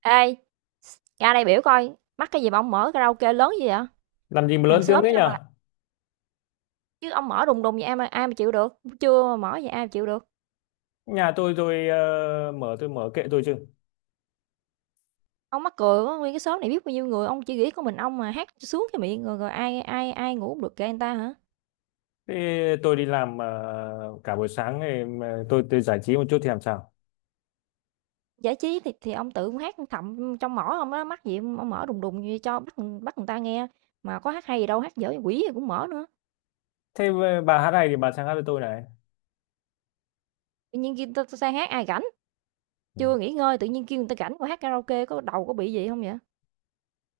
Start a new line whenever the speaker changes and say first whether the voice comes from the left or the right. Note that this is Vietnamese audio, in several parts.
right: Ê, ra đây biểu coi, mắc cái gì mà ông mở karaoke lớn gì vậy?
left: Làm gì mà
right: Hàng
left: lớn tiếng
right: xóm
left: thế
right: nha mà,
left: nhở?
right: chứ ông mở đùng đùng vậy ai mà chịu được. Chưa mà mở vậy ai mà chịu được.
left: Nhà tôi mở, tôi mở kệ tôi chứ.
right: Ông mắc cười quá, nguyên cái xóm này biết bao nhiêu người, ông chỉ nghĩ có mình ông mà hát cho sướng cái miệng rồi rồi ai ai ai ngủ không được kệ người ta hả?
left: Thế tôi đi làm cả buổi sáng thì mà tôi giải trí một chút thì làm sao?
right: Giải trí thì ông tự ông hát thầm trong mỏ ông đó, mắc gì ông mở đùng đùng như cho bắt bắt người ta nghe, mà có hát hay gì đâu, hát dở quỷ gì cũng mở nữa.
left: Thế bà hát này thì bà sang hát với tôi này.
right: Tự nhiên kia ta sang hát ai rảnh,
left: Ừ.
right: chưa nghỉ ngơi tự nhiên kêu người ta rảnh qua hát karaoke có đầu có bị gì không vậy?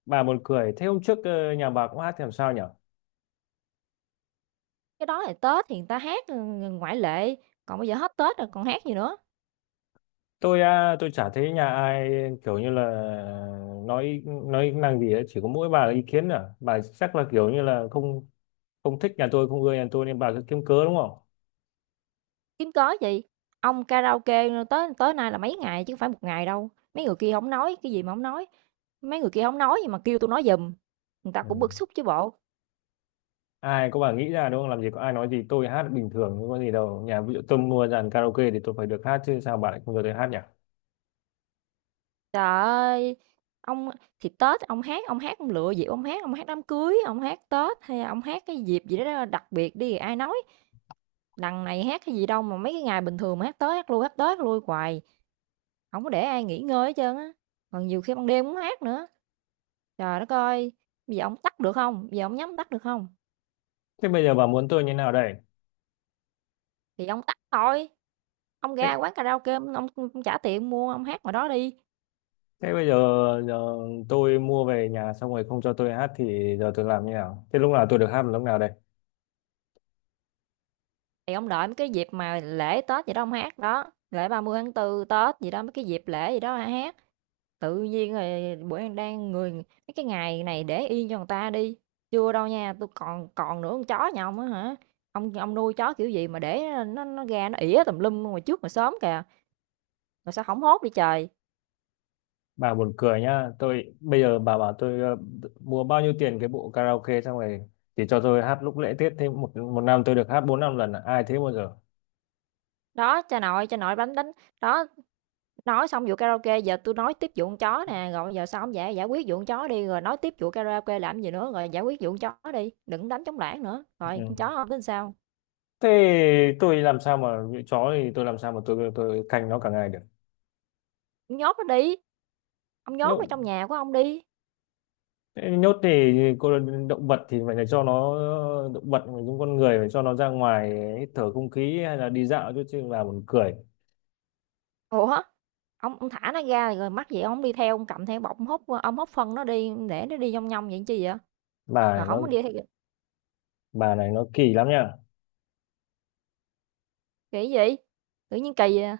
left: Bà buồn cười, thế hôm trước nhà bà cũng hát thì làm sao nhở?
right: Cái đó là Tết thì người ta hát, ừ, ngoại lệ, còn bây giờ hết Tết rồi còn hát gì nữa,
left: Tôi à, tôi chả thấy nhà ai kiểu như là nói năng gì ấy. Chỉ có mỗi bà là ý kiến à, bà chắc là kiểu như là không không thích nhà tôi, không ưa nhà tôi nên bà cứ kiếm cớ đúng không?
right: kiếm cớ gì. Ông karaoke tới tới nay là mấy ngày chứ không phải một ngày đâu, mấy người kia không nói, cái gì mà không nói, mấy người kia không nói gì mà kêu tôi nói giùm, người ta
left: Ừ.
right: cũng bức xúc chứ bộ.
left: Ai có, bà nghĩ ra đúng không, làm gì có ai nói gì, tôi hát bình thường không có gì đâu. Nhà ví dụ tôi mua dàn karaoke thì tôi phải được hát chứ, sao bà lại không cho tôi hát nhỉ?
right: Trời ơi, ông thì Tết ông hát, ông hát ông lựa dịp ông hát đám cưới, ông hát Tết hay ông hát cái dịp gì đó đặc biệt đi ai nói. Đằng này hát cái gì đâu mà mấy cái ngày bình thường mà hát tới hát lui, hát tới hát lui hoài. Hổng có để ai nghỉ ngơi hết trơn á, còn nhiều khi ban đêm cũng hát nữa. Trời đất ơi, bây giờ ổng tắt được không? Bây giờ ổng nhắm tắt được không?
left: Thế bây giờ bà muốn tôi như nào đây?
right: Thì ông tắt thôi, ông ra
left: thế,
right: quán karaoke ông trả tiền mua, ông hát ngoài đó đi,
left: thế bây giờ, giờ tôi mua về nhà xong rồi không cho tôi hát thì giờ tôi làm như nào? Thế lúc nào tôi được hát là lúc nào đây?
right: thì ông đợi mấy cái dịp mà lễ Tết gì đó ông hát đó, lễ 30 tháng 4 Tết gì đó, mấy cái dịp lễ gì đó ông hát. Tự nhiên rồi bữa đang đang người mấy cái ngày này để yên cho người ta đi. Chưa đâu nha, tôi còn còn nữa con chó nhà ông á hả? Ông nuôi chó kiểu gì mà để nó ra nó ỉa tùm lum ngoài trước mà sớm kìa, rồi sao hổng hốt đi trời.
left: Bà buồn cười nhá, tôi bây giờ bà bảo tôi mua bao nhiêu tiền cái bộ karaoke xong rồi thì cho tôi hát lúc lễ Tết, thế một một năm tôi được hát bốn năm lần à? Ai thế bao giờ?
right: Đó, cha nội đánh đánh đó, nói xong vụ karaoke giờ tôi nói tiếp vụ con chó nè, rồi giờ sao không giải giải quyết vụ con chó đi rồi nói tiếp vụ karaoke làm gì nữa, rồi giải quyết vụ con chó đi, đừng đánh trống lảng nữa. Rồi con
left: Ừ.
right: chó ông tính sao?
left: Thế tôi làm sao mà như chó thì tôi làm sao mà tôi canh nó cả ngày được?
right: Ông nhốt nó đi. Ông nhốt
left: nhốt
right: nó trong nhà của ông đi.
left: nhốt thì cô, động vật thì phải là cho nó, động vật mình cũng con người phải cho nó ra ngoài hít thở không khí hay là đi dạo chứ chứ bà buồn cười.
right: Ủa? Ông thả nó ra rồi mắc gì ông hổng đi theo, ông cầm theo bọc ông hút phân nó đi, để nó đi nhong nhong vậy chi vậy?
left: bà này
right: Rồi
left: nó
right: không có đi theo kỳ
left: bà này nó kỳ lắm nha.
right: gì? Tự nhiên kỳ à,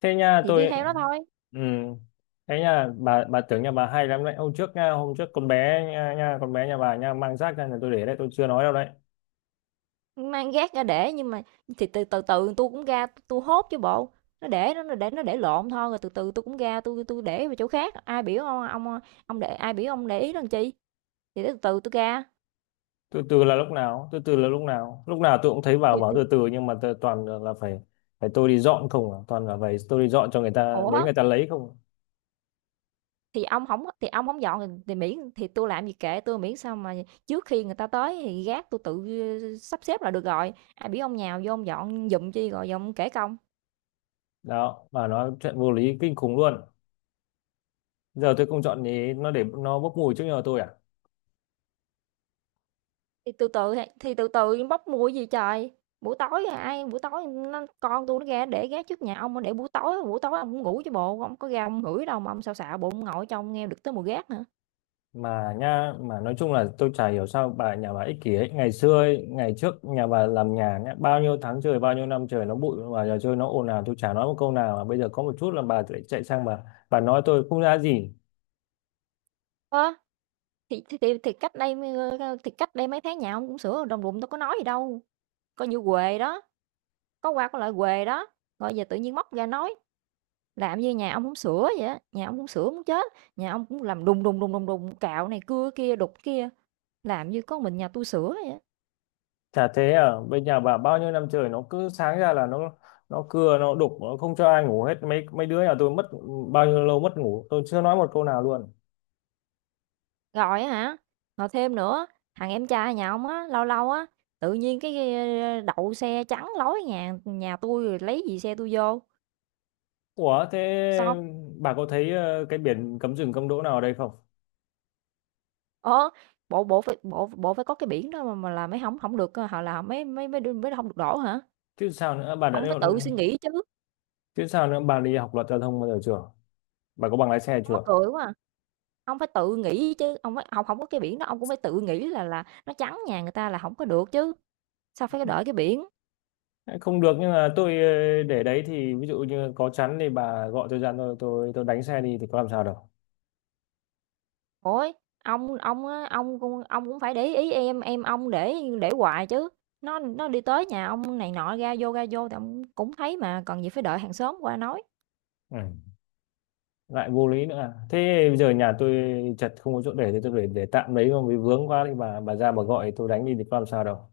left: Thế nha
right: thì đi
left: tôi,
right: theo nó thôi,
left: ừ, thế nha bà tưởng nhà bà hay lắm đấy. Hôm trước nha, hôm trước con bé nha, con bé nhà bà nha mang rác ra nhà tôi để đấy, tôi chưa nói đâu đấy.
right: mang gác ra để nhưng mà thì từ từ từ tui cũng ra tôi hốt chứ bộ, nó để lộn thôi, rồi từ từ tôi cũng ra tôi để vào chỗ khác, ai biểu ông, ông để ai biểu ông để ý làm chi, thì từ từ tôi ra,
left: Từ từ là lúc nào? Từ từ là lúc nào? Lúc nào tôi cũng thấy bảo
right: thì
left: bảo
right: thì
left: từ từ, nhưng mà tôi toàn là phải phải tôi đi dọn không à? Toàn là phải tôi đi dọn cho người ta, đến
right: ủa?
left: người ta lấy không à?
right: Thì ông hổng dọn thì miễn thì tôi làm gì kệ tôi miễn sao mà trước khi người ta tới thì gác tôi tự, sắp xếp là được rồi. Ai biết ông nhào vô ông dọn giùm chi rồi giờ ông kể công.
left: Đó, và nó chuyện vô lý kinh khủng luôn. Giờ tôi không chọn ý nó để nó bốc mùi trước nhà tôi à?
right: Thì từ từ bốc mùi gì trời. Buổi tối à, ai buổi tối nó con tôi nó ra để gác trước nhà ông, để buổi tối ông cũng ngủ chứ bộ, ông có ra ông ngửi đâu mà ông xạo xạo bụng ông ngồi trong nghe được tới mùi gác nữa.
left: Mà nha, mà nói chung là tôi chả hiểu sao bà, nhà bà ích kỷ ấy. Ngày xưa ấy, ngày trước nhà bà làm nhà nhá, bao nhiêu tháng trời, bao nhiêu năm trời nó bụi và nhà chơi nó ồn ào, tôi chả nói một câu nào, mà bây giờ có một chút là bà lại chạy sang, bà nói tôi không ra gì.
right: Ơ, thì thì thì thì cách đây, thì cách đây mấy tháng nhà ông cũng sửa đồng ruộng tôi có nói gì đâu, coi như huề đó. Có qua có lại huề đó, rồi giờ tự nhiên móc ra nói, làm như nhà ông hông sửa vậy á, nhà ông hông sửa muốn chết, nhà ông cũng làm đùng, đùng, đùng, đùng, đùng, cạo này cưa kia, đục kia, làm như có mình nhà tôi sửa vậy á.
left: Chả thế à, bên nhà bà bao nhiêu năm trời nó cứ sáng ra là nó cưa nó đục nó không cho ai ngủ hết, mấy mấy đứa nhà tôi mất bao nhiêu lâu mất ngủ, tôi chưa nói một câu nào luôn.
right: Rồi á hả, rồi thêm nữa, thằng em trai nhà ông á, lâu lâu á, tự nhiên cái, đậu xe chắn lối nhà nhà tôi lấy gì xe tôi vô,
left: Ủa thế
right: xong
left: bà có thấy cái biển cấm dừng cấm đỗ nào ở đây không?
right: ờ, bộ bộ phải có cái biển đó mà là mấy hổng không được, họ h là mấy mấy mới hông được đổ hả?
left: Chứ sao nữa, bà đã,
right: Ông phải tự suy nghĩ chứ,
left: chứ sao nữa, bà đi học luật giao thông bao giờ chưa? Bà có bằng lái xe
right: mắc
left: chưa?
right: cười quá à. Ông phải tự nghĩ chứ, ông phải hổng không có cái biển đó, ông cũng phải tự nghĩ là nó trắng nhà người ta là không có được chứ, sao phải đợi cái biển.
left: Không được, nhưng mà tôi để đấy thì ví dụ như có chắn thì bà gọi tôi ra, tôi đánh xe đi thì có làm sao đâu.
right: Ôi, ông á, ông cũng phải để ý em ông để hoài chứ, nó đi tới nhà ông này nọ ra vô thì ông cũng thấy mà, cần gì phải đợi hàng xóm qua nói.
left: Ừ. Lại vô lý nữa à. Thế bây giờ nhà tôi chật không có chỗ để thì tôi để tạm đấy, không vì vướng quá thì bà ra bà gọi tôi đánh đi thì có làm sao đâu.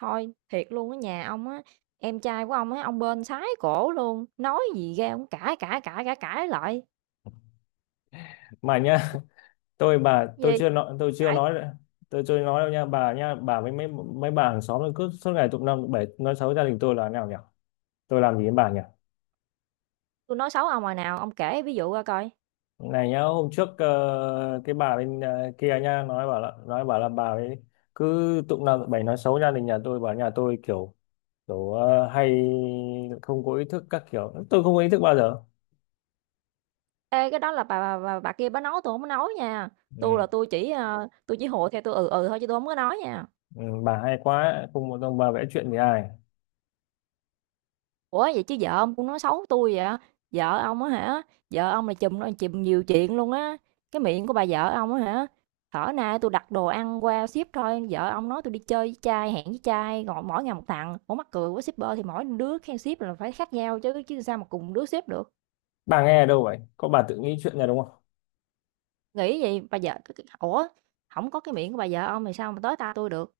right: Thôi, thiệt luôn á, nhà ông á, em trai của ông á, ông bên sái cổ luôn, nói gì ra ông cãi, cãi, cãi, cãi, cãi lại.
left: Mà nhá, tôi
right: Gì?
left: chưa nói,
right: Cãi
left: tôi chưa nói đâu nha. Bà với mấy mấy bà hàng xóm nó cứ suốt ngày tụng năm tụng bảy nói xấu gia đình tôi là nào nhỉ, tôi làm gì với bà nhỉ?
right: tôi nói xấu ông hồi nào, ông kể ví dụ ra coi.
left: Này nhá, hôm trước cái bà bên kia nha, nói bảo là bà ấy cứ tụng năm tụng bảy nói xấu gia đình nhà tôi, bảo nhà tôi kiểu kiểu hay không có ý thức các kiểu, tôi không có ý thức bao giờ.
right: Ê, cái đó là bà kia bà nói tôi không có nói nha.
left: Ừ.
right: Tôi chỉ tôi chỉ hộ theo tôi ừ thôi chứ tôi không có nói nha.
left: Ừ, bà hay quá, không một ông bà vẽ chuyện với ai.
right: Ủa vậy chứ vợ ông cũng nói xấu tôi vậy? Vợ ông á hả? Vợ ông là chùm nhiều chuyện luôn á. Cái miệng của bà vợ ông á hả? Thở nay tôi đặt đồ ăn qua ship thôi, vợ ông nói tôi đi chơi với trai, hẹn với trai, gọi mỗi ngày một thằng. Ủa mắc cười quá shipper thì mỗi đứa khen ship là phải khác nhau chứ chứ sao mà cùng đứa ship được.
left: Bà nghe ở đâu vậy, có bà tự nghĩ chuyện nhà đúng không?
right: Nghĩ gì bà vợ ủa không có cái miệng của bà vợ ông thì sao mà tới ta tôi được.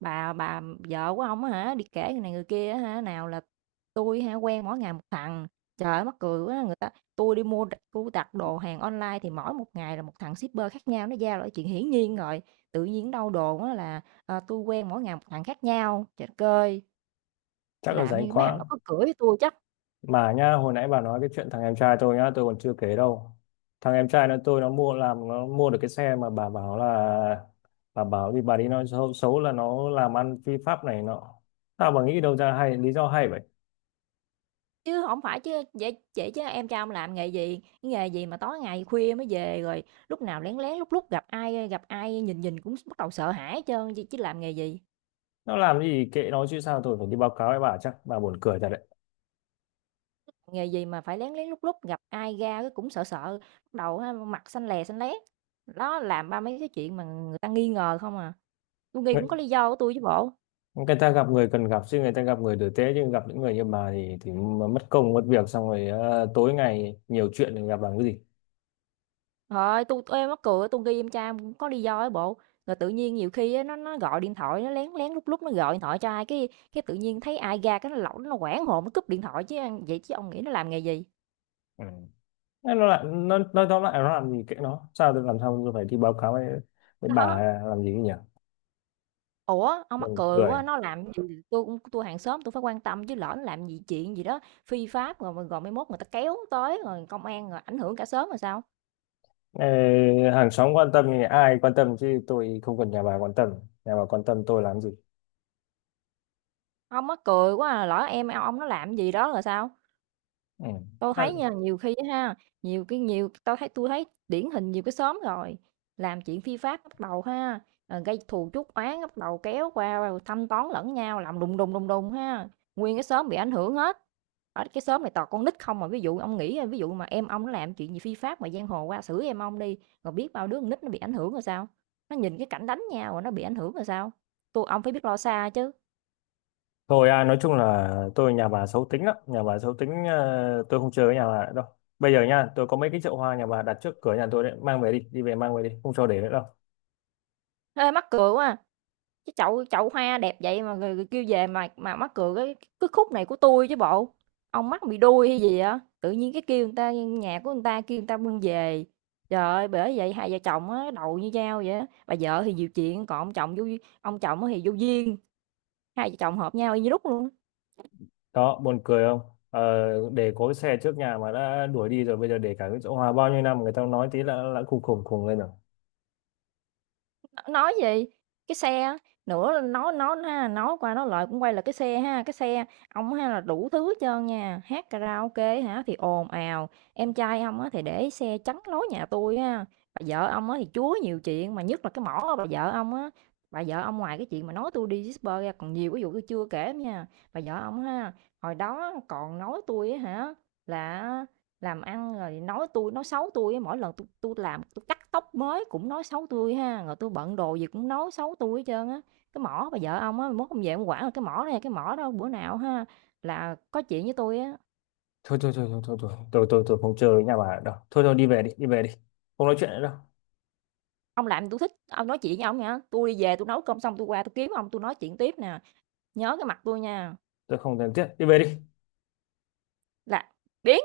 right: Bà vợ của ông á hả, đi kể người này người kia á hả, nào là tôi hả, quen mỗi ngày một thằng." Trời ơi, mắc cười quá, người ta tôi đi mua tui đặt đồ hàng online thì mỗi một ngày là một thằng shipper khác nhau, nó giao lại chuyện hiển nhiên rồi. Tự nhiên đâu đồn á là, tui quen mỗi ngày một thằng khác nhau." Trời đất ơi,
left: Chắc là
right: làm
left: rảnh
right: như mấy thằng
left: quá.
right: đó có cửa với tôi chắc,
left: Mà nhá, hồi nãy bà nói cái chuyện thằng em trai tôi nhá, tôi còn chưa kể đâu. Thằng em trai nó, nó mua, nó mua được cái xe mà bà bảo là, bà bảo vì bà đi nói xấu, xấu là nó làm ăn phi pháp này nọ. Tao bà nghĩ đâu ra hay, lý do hay vậy?
right: chứ không phải chứ vậy vậy chứ em trai ông làm nghề gì? Cái nghề gì mà tối ngày khuya mới về, rồi lúc nào lén lén lúc lúc gặp ai nhìn nhìn cũng bắt đầu sợ hãi hết trơn, chứ chứ làm nghề gì?
left: Nó làm gì kệ nó chứ, sao tôi phải đi báo cáo với bà? Chắc bà buồn cười thật đấy.
right: Nghề gì mà phải lén lén lút lút, gặp ai ra cái cũng sợ sợ, lúc đầu á mặt xanh lè xanh lét. Đó, làm ba mấy cái chuyện mà người ta nghi ngờ không à. Tôi nghi cũng
left: Người,
right: có lý do của tôi chứ bộ.
left: người ta gặp người cần gặp chứ, người ta gặp người tử tế chứ, gặp những người như bà thì mà mất công mất việc, xong rồi tối ngày nhiều chuyện thì gặp làm cái gì?
right: Trời tui mắc cười, tôi nghi em trai em cũng có lý do ấy bộ. Rồi tự nhiên nhiều khi á, nó gọi điện thoại, nó lén lén lúc lúc nó gọi điện thoại cho ai, cái tự nhiên thấy ai ra cái nó hoảng hồn, nó cúp điện thoại chứ, vậy chứ ông nghĩ nó làm nghề gì?
left: Ừ. Thế nó lại nó, tóm lại nó làm gì kệ nó, sao tôi làm sao tôi phải đi báo cáo với bà
right: Đó.
left: làm gì nhỉ?
right: Ủa, ông mắc
left: Buồn
right: cười
left: cười.
right: quá, nó làm gì tui cũng tôi hàng xóm tôi phải quan tâm chứ lỡ nó làm gì chuyện gì đó phi pháp rồi rồi rồi mai mốt người ta kéo tới rồi công an rồi ảnh hưởng cả xóm rồi sao?
left: Ê, hàng xóm quan tâm thì ai quan tâm chứ, tôi không cần nhà bà quan tâm, nhà bà quan tâm tôi làm gì?
right: Ông mắc cười quá à, lỡ em ông nó làm gì đó rồi sao?
left: Ừ.
right: Tôi
left: Đã-
right: thấy nha, nhiều khi á ha, nhiều cái nhiều tôi thấy điển hình nhiều cái xóm rồi, làm chuyện phi pháp bắt đầu ha, gây thù chuốc oán, bắt đầu kéo qua rồi thăm toán lẫn nhau, làm đùng đùng, đùng đùng ha, nguyên cái xóm bị ảnh hưởng hết. Ở cái xóm này toàn con nít không mà ví dụ mà em ông nó làm chuyện gì phi pháp mà giang hồ qua xử em ông đi, rồi biết bao đứa con nít nó bị ảnh hưởng rồi sao? Nó nhìn cái cảnh đánh nhau rồi nó bị ảnh hưởng rồi sao? Ông phải biết lo xa chứ.
left: thôi à, nói chung là tôi, nhà bà xấu tính lắm, nhà bà xấu tính, tôi không chơi với nhà bà nữa đâu. Bây giờ nha, tôi có mấy cái chậu hoa nhà bà đặt trước cửa nhà tôi đấy, mang về đi, đi về mang về đi, không cho để nữa đâu.
right: Ê, mắc cười quá à! Cái chậu chậu hoa đẹp vậy mà người kêu về mà mắc cười cái khúc này của tôi chứ bộ. Ông mắc bị đuôi hay gì á, tự nhiên cái kêu người ta nhà của người ta kêu người ta bưng về. Trời ơi, bởi vậy hai vợ chồng á đầu như dao vậy á. Bà vợ thì nhiều chuyện, còn ông chồng á thì vô duyên, hai vợ chồng hợp nhau y như đúc luôn á.
left: Đó, buồn cười không? Ờ, để có cái xe trước nhà mà đã đuổi đi rồi, bây giờ để cả cái chỗ hòa bao nhiêu năm người ta nói tí là khùng khùng khùng lên rồi.
right: Nói gì? Cái xe á, nữa nói ha, nói qua nói lại cũng quay lại cái xe ha, cái xe ông ha là đủ thứ hết trơn nha, hát karaoke hả thì ồn ào, em trai ông á thì để xe chắn lối nhà tôi ha, bà vợ ông á thì chúa nhiều chuyện, mà nhất là cái mỏ bà vợ ông á, bà vợ ông ngoài cái chuyện mà nói tôi đi disper ra còn nhiều cái vụ tôi chưa kể nha. Bà vợ ông ha, hồi đó còn nói tôi á hả là làm ăn rồi nói tôi nói xấu tôi mỗi lần tôi làm tôi cắt tóc mới cũng nói xấu tôi ha, rồi tôi bận đồ gì cũng nói xấu tôi hết trơn á. Cái mỏ bà vợ ông á, mai mốt ông về ông quản là cái mỏ này, cái mỏ đó bữa nào ha là có chuyện với tôi á,
left: Thôi thôi thôi thôi thôi thôi tôi không chơi với nhà bà đâu. Thôi thôi đi về đi, đi về đi. Không nói chuyện nữa đâu.
right: "Ông làm tôi thích, ông nói chuyện với ông nha, tôi đi về tôi nấu cơm xong tôi qua tôi kiếm ông tôi nói chuyện tiếp nè, nhớ cái mặt tôi nha."
left: Tôi không cần thiết. Đi về đi.
right: Là biến